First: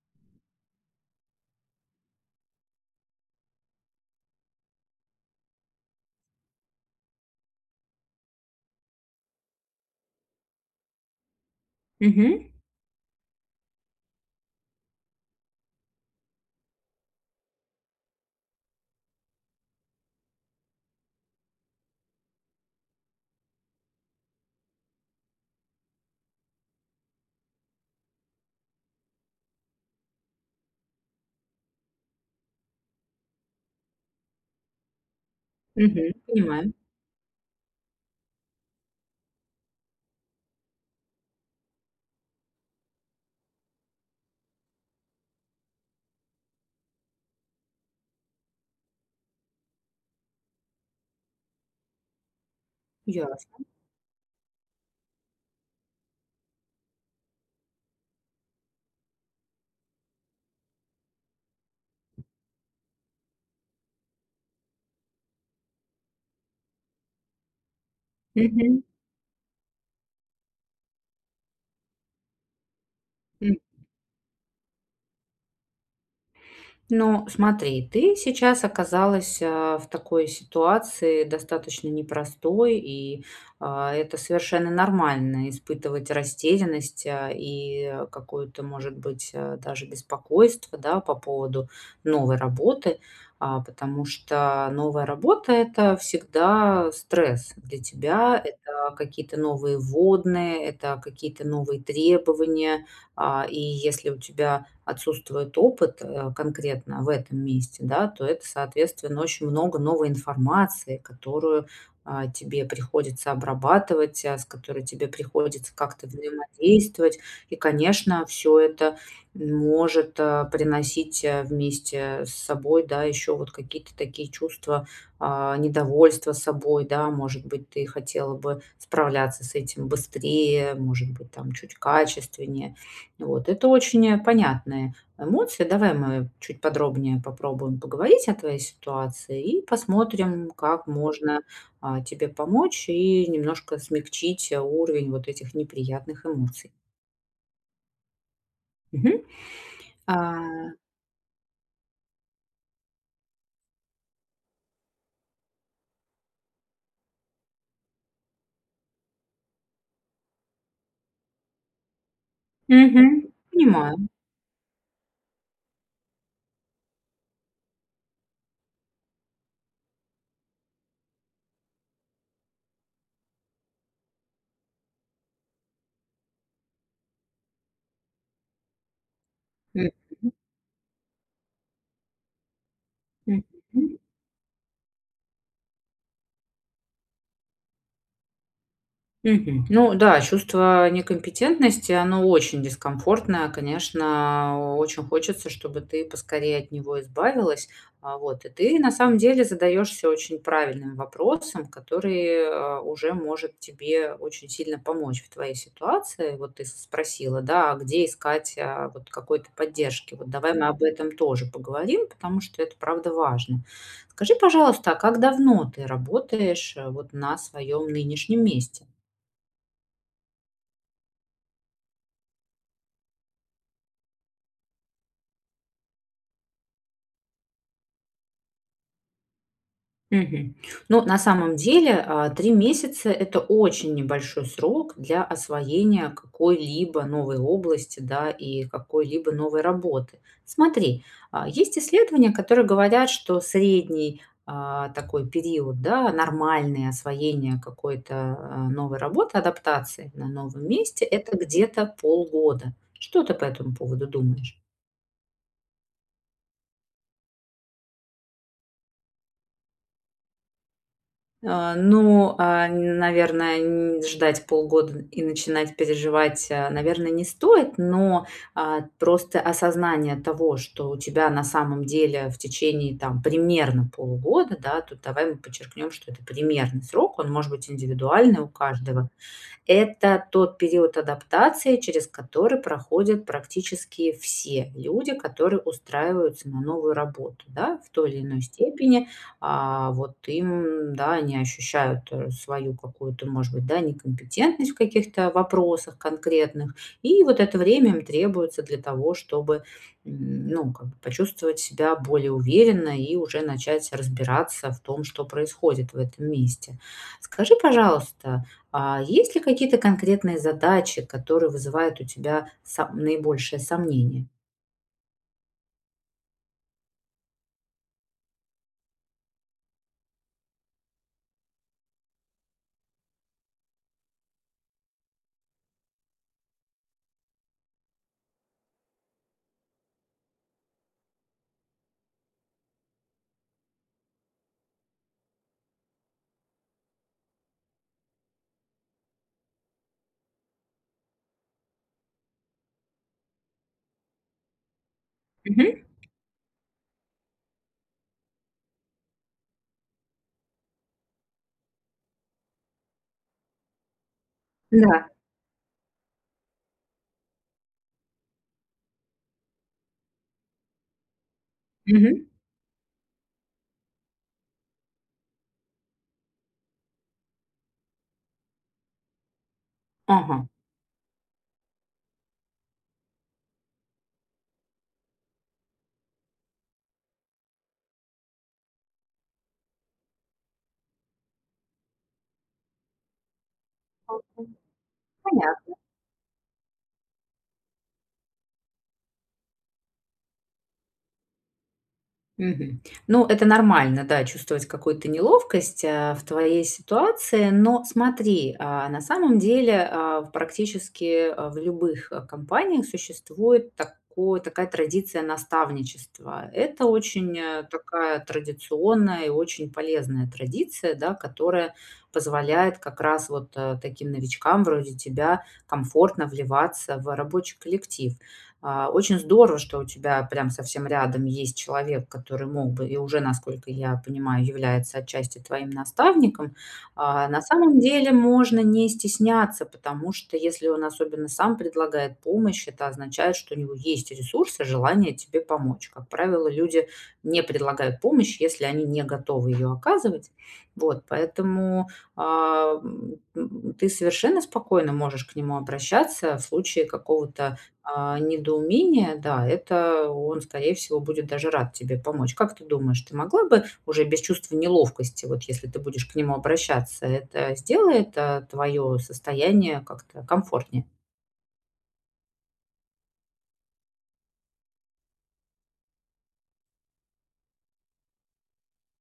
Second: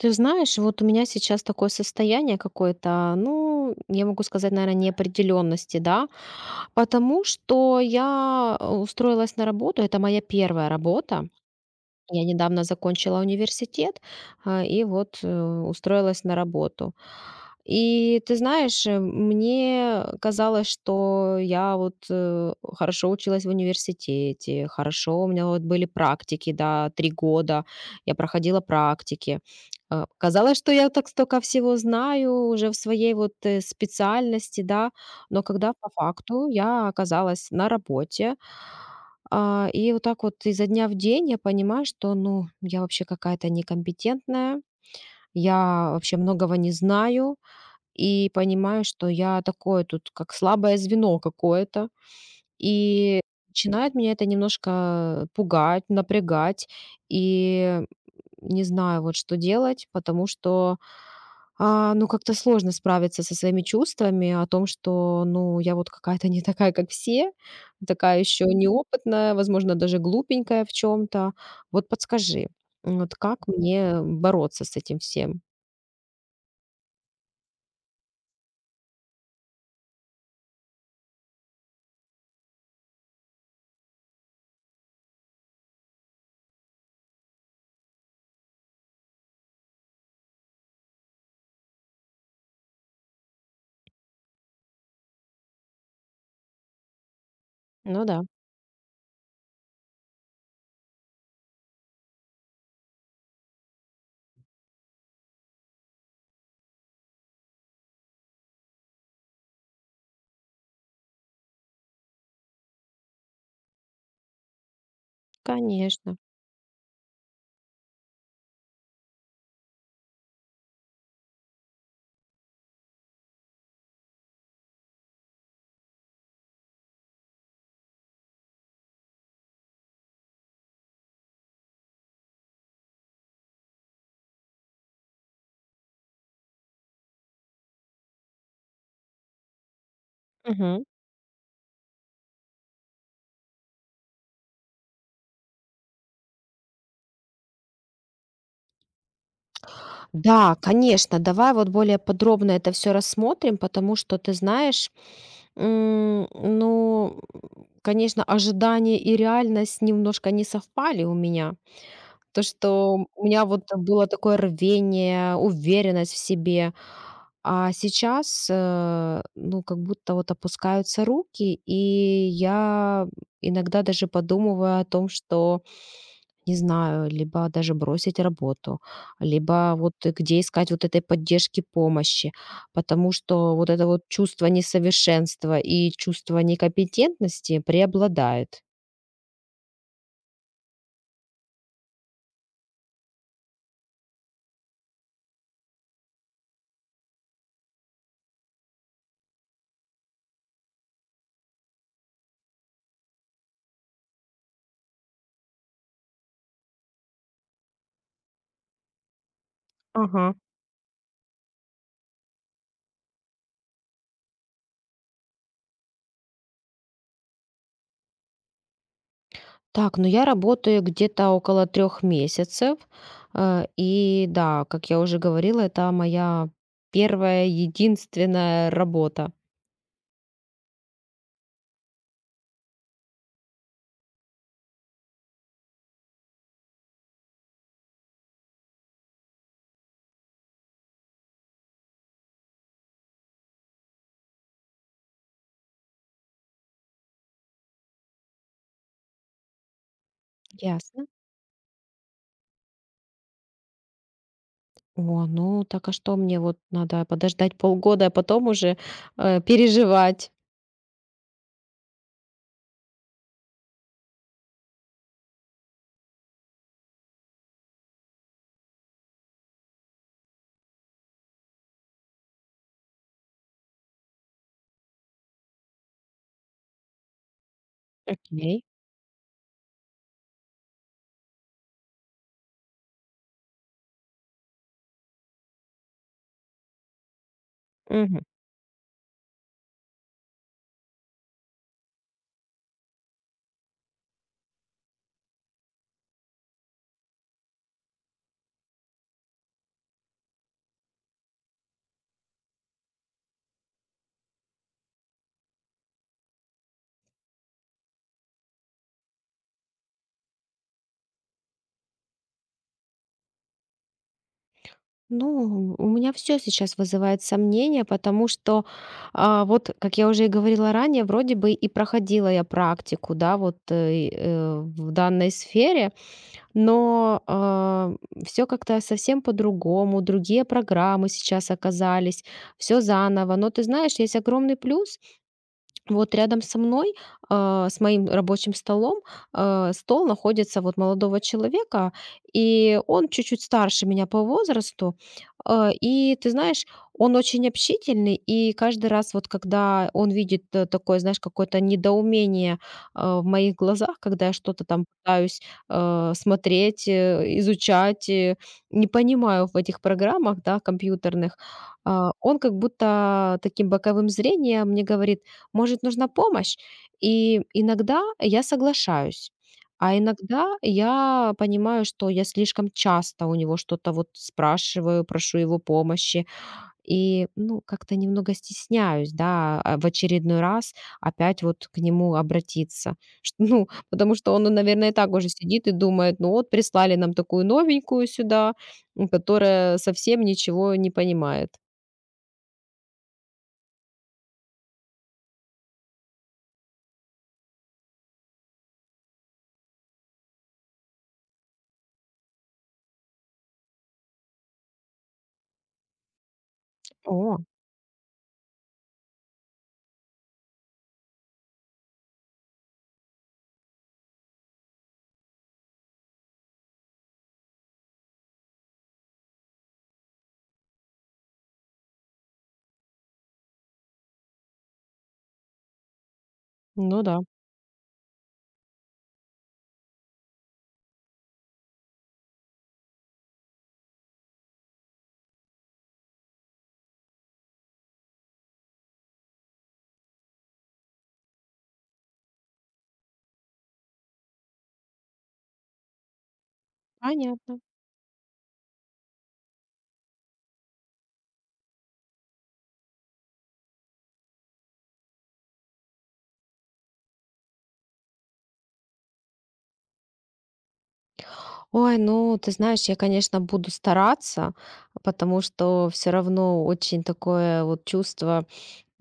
Ты знаешь, вот у меня сейчас такое состояние какое-то, ну, я могу сказать, наверное, неопределенности, да, потому что я устроилась на работу, это моя первая работа, я Мгм, недавно закончила университет, и вот, устроилась на работу. И ты знаешь, мне казалось, что я вот, хорошо училась в университете, хорошо, у меня вот были практики, да, 3 года я проходила практики. Казалось, что я так столько всего знаю уже в своей вот, специальности, да, но когда по мгм. факту Понимаю, я оказалась на работе, и вот так вот изо дня в день я понимаю, что, ну, я вообще какая-то некомпетентная, я вообще многого не знаю и понимаю, что я такое тут как слабое звено какое-то. И ясно. начинает меня это немножко пугать, напрягать. И не знаю вот что делать, потому что, ну, как-то сложно справиться со своими чувствами о том, что, ну, я вот какая-то не такая, как все, такая еще Мгм, неопытная, возможно, даже глупенькая в чем-то. Вот подскажи, вот как мгм. мне бороться с этим всем? Ну, смотри, ты сейчас оказалась в такой ситуации достаточно непростой, и это совершенно нормально испытывать растерянность и какое-то, может быть, даже беспокойство, да, по поводу новой работы, потому что новая работа– это всегда стресс для Ну да, тебя, это какие-то новые вводные, это какие-то новые требования, и если у тебя отсутствует опыт, конкретно в этом месте, да, то это, соответственно, очень много новой информации, которую, тебе приходится обрабатывать, с которой тебе приходится как-то конечно. взаимодействовать. И, конечно, все это может, приносить, вместе с собой, да, еще вот какие-то такие чувства, недовольства собой, да. Может быть, ты хотела бы справляться с этим быстрее, может быть, там чуть качественнее. Вот, это очень, понятные эмоции. Давай мы чуть подробнее попробуем поговорить о твоей ситуации и посмотрим, как можно, тебе помочь и немножко смягчить, уровень вот этих неприятных эмоций. Мгм. А, Да, конечно, давай вот более подробно это все рассмотрим, потому что, ты знаешь, ну, конечно, ожидания и реальность немножко не совпали у меня. То, что у мгм. меня вот было Понимаю. такое рвение, уверенность в себе. А сейчас, ну, как будто вот опускаются руки, и я иногда даже подумываю о том, что, не знаю, либо даже бросить работу, либо Мгм. вот и где искать вот этой поддержки, помощи, потому что вот это Мгм. вот чувство несовершенства и чувство некомпетентности преобладает. Мгм. Ну да, чувство некомпетентности, оно очень дискомфортное, конечно. Очень хочется, чтобы ты поскорее от него избавилась. Вот. И ты на самом деле задаешься очень правильным вопросом, который уже может тебе очень сильно помочь в твоей ситуации. Вот ты спросила, да, а где искать вот какой-то поддержки. Вот Ага. давай мы об этом тоже поговорим, потому что это правда важно. Скажи, пожалуйста, а как давно ты работаешь вот на своем нынешнем месте? Так, ну я работаю где-то около 3 месяцев. И да, как я уже говорила, это моя первая единственная работа. Мгм. Ну, на самом деле, 3 месяца- это очень небольшой срок для освоения какой-либо новой области, да, и какой-либо новой работы. Смотри, есть исследования, которые говорят, что средний, такой период, да, нормальное освоение какой-то, новой работы, адаптации на новом месте- Ясно. это где-то полгода. Что ты по этому поводу думаешь? О, ну так а что мне вот надо подождать полгода, а потом уже, переживать? Ну, наверное, н ждать полгода и начинать переживать, наверное, не стоит, но, просто осознание того, что у тебя на самом деле в течение, там, примерно полугода, да, тут давай мы подчеркнем, что это примерный срок, он может быть индивидуальный у Окей. каждого, это тот период адаптации, через который проходят практически все люди, которые устраиваются на новую работу, да, в той Мгм. или иной степени. Вот им, да, они ощущают свою какую-то, может быть, да, некомпетентность в каких-то вопросах конкретных. И вот это время им требуется для того, чтобы, ну, как бы почувствовать себя более уверенно и уже начать разбираться в том, что происходит в этом месте. Скажи, пожалуйста, а есть ли какие-то конкретные задачи, которые вызывают у тебя сом наибольшее сомнение? Ну, у меня все сейчас вызывает сомнения, потому что, вот, как я уже и говорила ранее, вроде бы и проходила я практику, да, вот, в данной сфере. Но, все как-то совсем по-другому, другие программы сейчас оказались, все заново. Но ты знаешь, есть огромный плюс, вот рядом со мной, с моим рабочим столом, стол находится вот молодого человека, и он чуть-чуть старше меня по возрасту. А, Мгм. И ты знаешь, он очень общительный, и каждый раз вот когда он видит такое, знаешь, какое-то недоумение в моих глазах, когда я что-то там Да. пытаюсь смотреть, изучать, не понимаю в этих программах, да, компьютерных, Мгм. он как будто таким боковым зрением мне говорит, может, нужна помощь? И иногда я соглашаюсь, а Ага. иногда я понимаю, что я слишком часто у него что-то вот спрашиваю, прошу его помощи и, ну, как-то немного стесняюсь, да, в очередной раз опять вот к нему обратиться. Ну, потому что он, ну, наверное, и так уже сидит и Понятно. думает, ну вот прислали нам такую новенькую сюда, которая совсем ничего не понимает. Мгм. Ну, это нормально, да, чувствовать какую-то неловкость, в твоей ситуации. Но смотри, на самом деле, в практически, в любых, компаниях существует такое, такая традиция наставничества. Это очень, О, такая традиционная и очень полезная традиция, да, которая позволяет как раз вот, таким новичкам вроде тебя комфортно вливаться в рабочий коллектив. Очень здорово, что у тебя прям совсем рядом есть человек, который мог бы и уже, насколько я понимаю, является отчасти твоим наставником. ну да, На самом деле можно не стесняться, потому что если он особенно сам предлагает помощь, это означает, что у него есть ресурсы, желание тебе помочь. Как правило, люди не предлагают помощь, если они не готовы ее оказывать. Вот, поэтому а, м, ты совершенно спокойно можешь к нему обращаться в случае какого-то понятно. Недоумение, да, это он, скорее всего, будет даже рад тебе помочь. Как ты думаешь, ты могла бы уже без чувства неловкости, вот если ты будешь к нему обращаться, это сделает твое состояние как-то комфортнее? Ой, ну, ты знаешь, я, конечно, буду стараться, потому что все равно очень такое вот чувство.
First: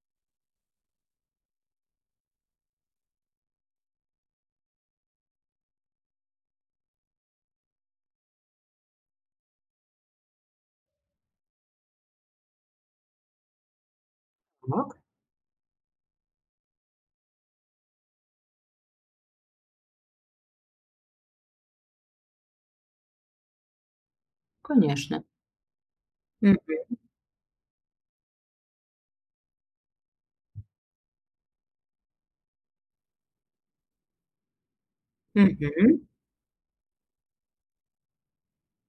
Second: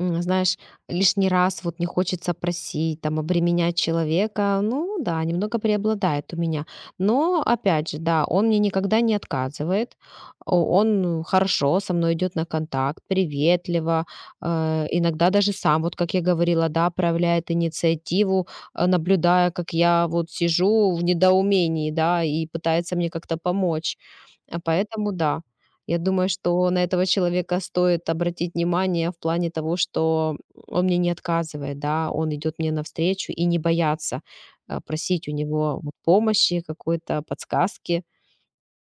Знаешь, лишний раз вот не хочется просить, там, обременять человека. Ну да, немного преобладает у меня. Но, опять же, да, он мне никогда не отказывает. Он хорошо со мной идет на контакт, приветливо. э, Так, Иногда даже сам, вот как я говорила, да, проявляет инициативу, наблюдая, как я вот сижу в недоумении, да, и пытается мне как-то помочь. А поэтому конечно. да, я думаю, М, что на этого человека стоит обратить внимание в плане того, что он мне не отказывает, да, он идет мне навстречу и не бояться просить у него вот мгм. помощи, какой-то подсказки.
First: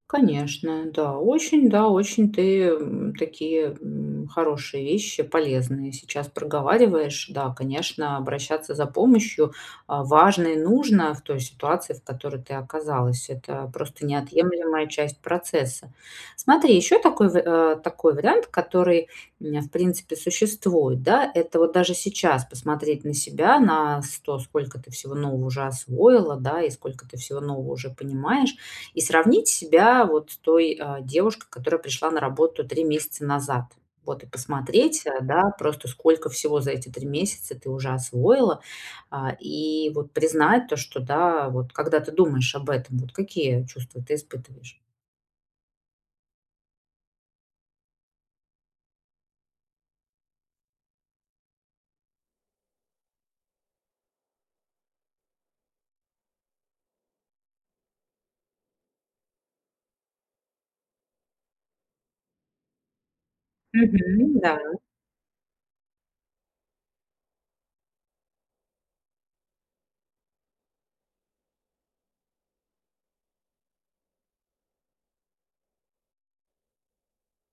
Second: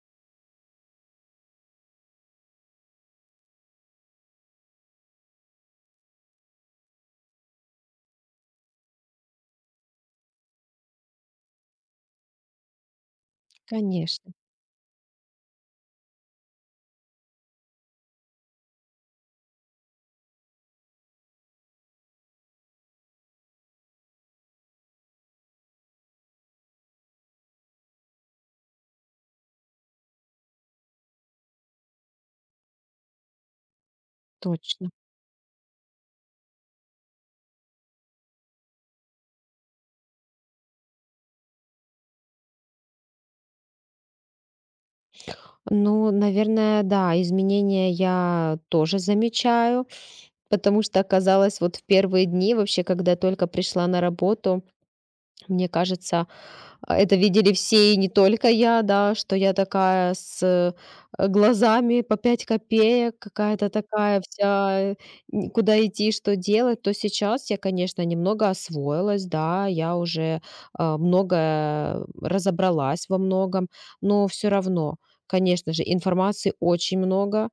Конечно, да, очень, да, очень ты такие хорошие вещи, полезные сейчас проговариваешь. Да, конечно, обращаться за помощью важно и нужно в той ситуации, в которой ты оказалась. Это просто Конечно, неотъемлемая часть процесса. Смотри, еще такой, такой вариант, который, в принципе, существует, да, это вот даже сейчас посмотреть на себя, на то, сколько ты всего нового уже освоила, да, и сколько ты всего нового уже понимаешь, и сравнить себя вот с той, девушкой, которая пришла на работу 3 месяца назад. Вот и точно. посмотреть, да, просто сколько всего за эти 3 месяца ты уже освоила. И вот признать то, что, да, вот когда ты думаешь об этом, вот какие чувства ты испытываешь? Ну, наверное, да, изменения я тоже замечаю, потому что оказалось вот в первые дни вообще, когда я только пришла на работу, мне кажется, это видели все, и не только я, да, что я такая с глазами по 5 копеек, какая-то такая Мгм, да. вся, куда идти, что делать, то сейчас я, конечно, немного освоилась, да, я уже многое разобралась во многом, но все равно, конечно же, информации очень много,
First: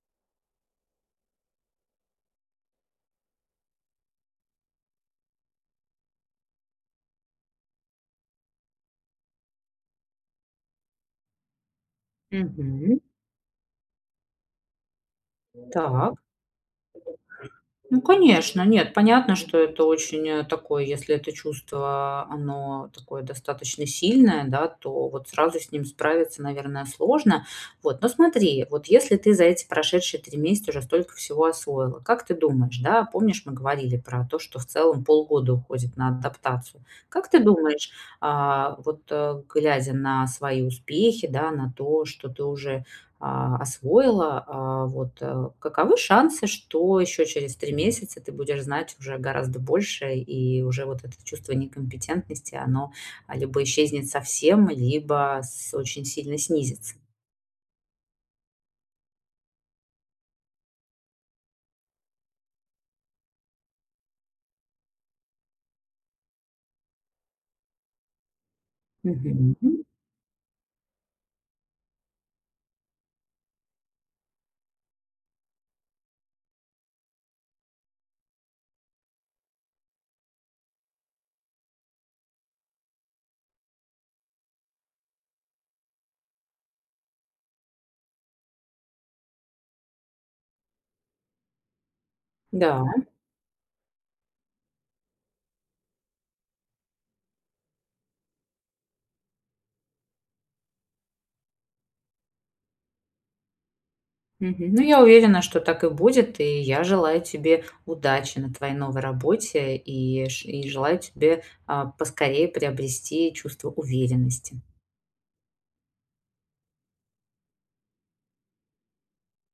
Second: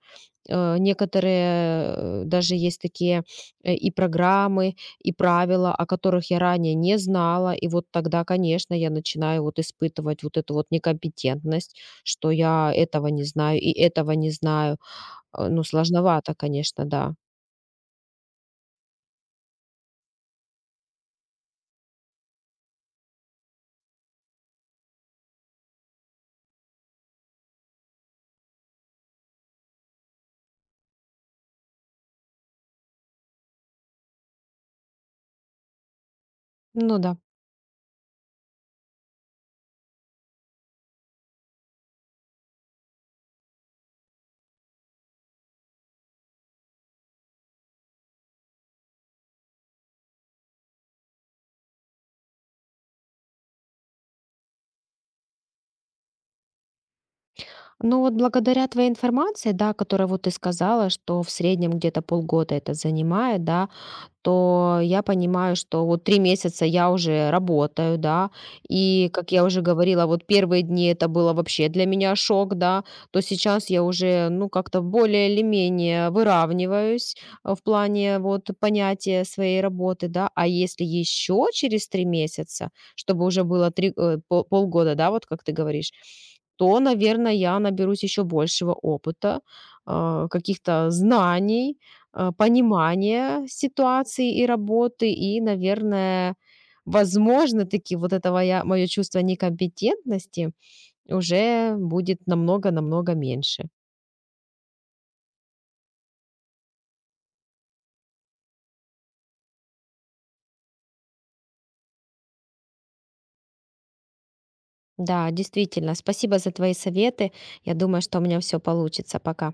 некоторые даже есть такие, и программы, и правила, о которых я ранее не знала. И вот тогда, конечно, я начинаю вот испытывать вот эту вот некомпетентность, что я Мгм. этого не знаю и этого не знаю. Ну, Так. сложновато, конечно, да. Ну, конечно, нет, понятно, что это очень, такое, если это чувство, оно такое достаточно сильное, да, то вот сразу с ним справиться, наверное, сложно. Вот, но смотри, вот если ты за эти прошедшие 3 месяца уже столько всего освоила, как ты думаешь, да, помнишь, мы говорили про то, что в целом полгода уходит на адаптацию. Ну да. Как ты думаешь, вот, глядя на свои успехи, да, на то, что ты уже освоила, вот, каковы шансы, что еще через 3 месяца ты будешь знать уже гораздо больше, и уже вот это чувство некомпетентности, оно, либо исчезнет совсем, либо с очень сильно снизится? Ну вот благодаря твоей информации, да, которая вот ты сказала, что в среднем где-то полгода это занимает, да, то я понимаю, что вот 3 месяца я уже работаю, да. И, как я Мгм. уже говорила, вот первые дни это было вообще для меня шок, да. То сейчас я уже, ну, как-то более или менее выравниваюсь, в плане вот понятия своей работы, да. А если еще через 3 месяца, чтобы уже было 3 э, пол полгода, да, вот как ты говоришь, то, наверное, я наберусь еще большего опыта, каких-то знаний, Да. понимание ситуации и работы, и, наверное, возможно, таки вот этого мое чувство некомпетентности уже будет намного-намного меньше. Мгм. Ну, я уверена, что так и будет, и я желаю тебе удачи на твоей новой работе и ш и желаю тебе, поскорее приобрести чувство уверенности. Да, действительно. Спасибо за твои советы. Я думаю, что у меня все получится. Пока.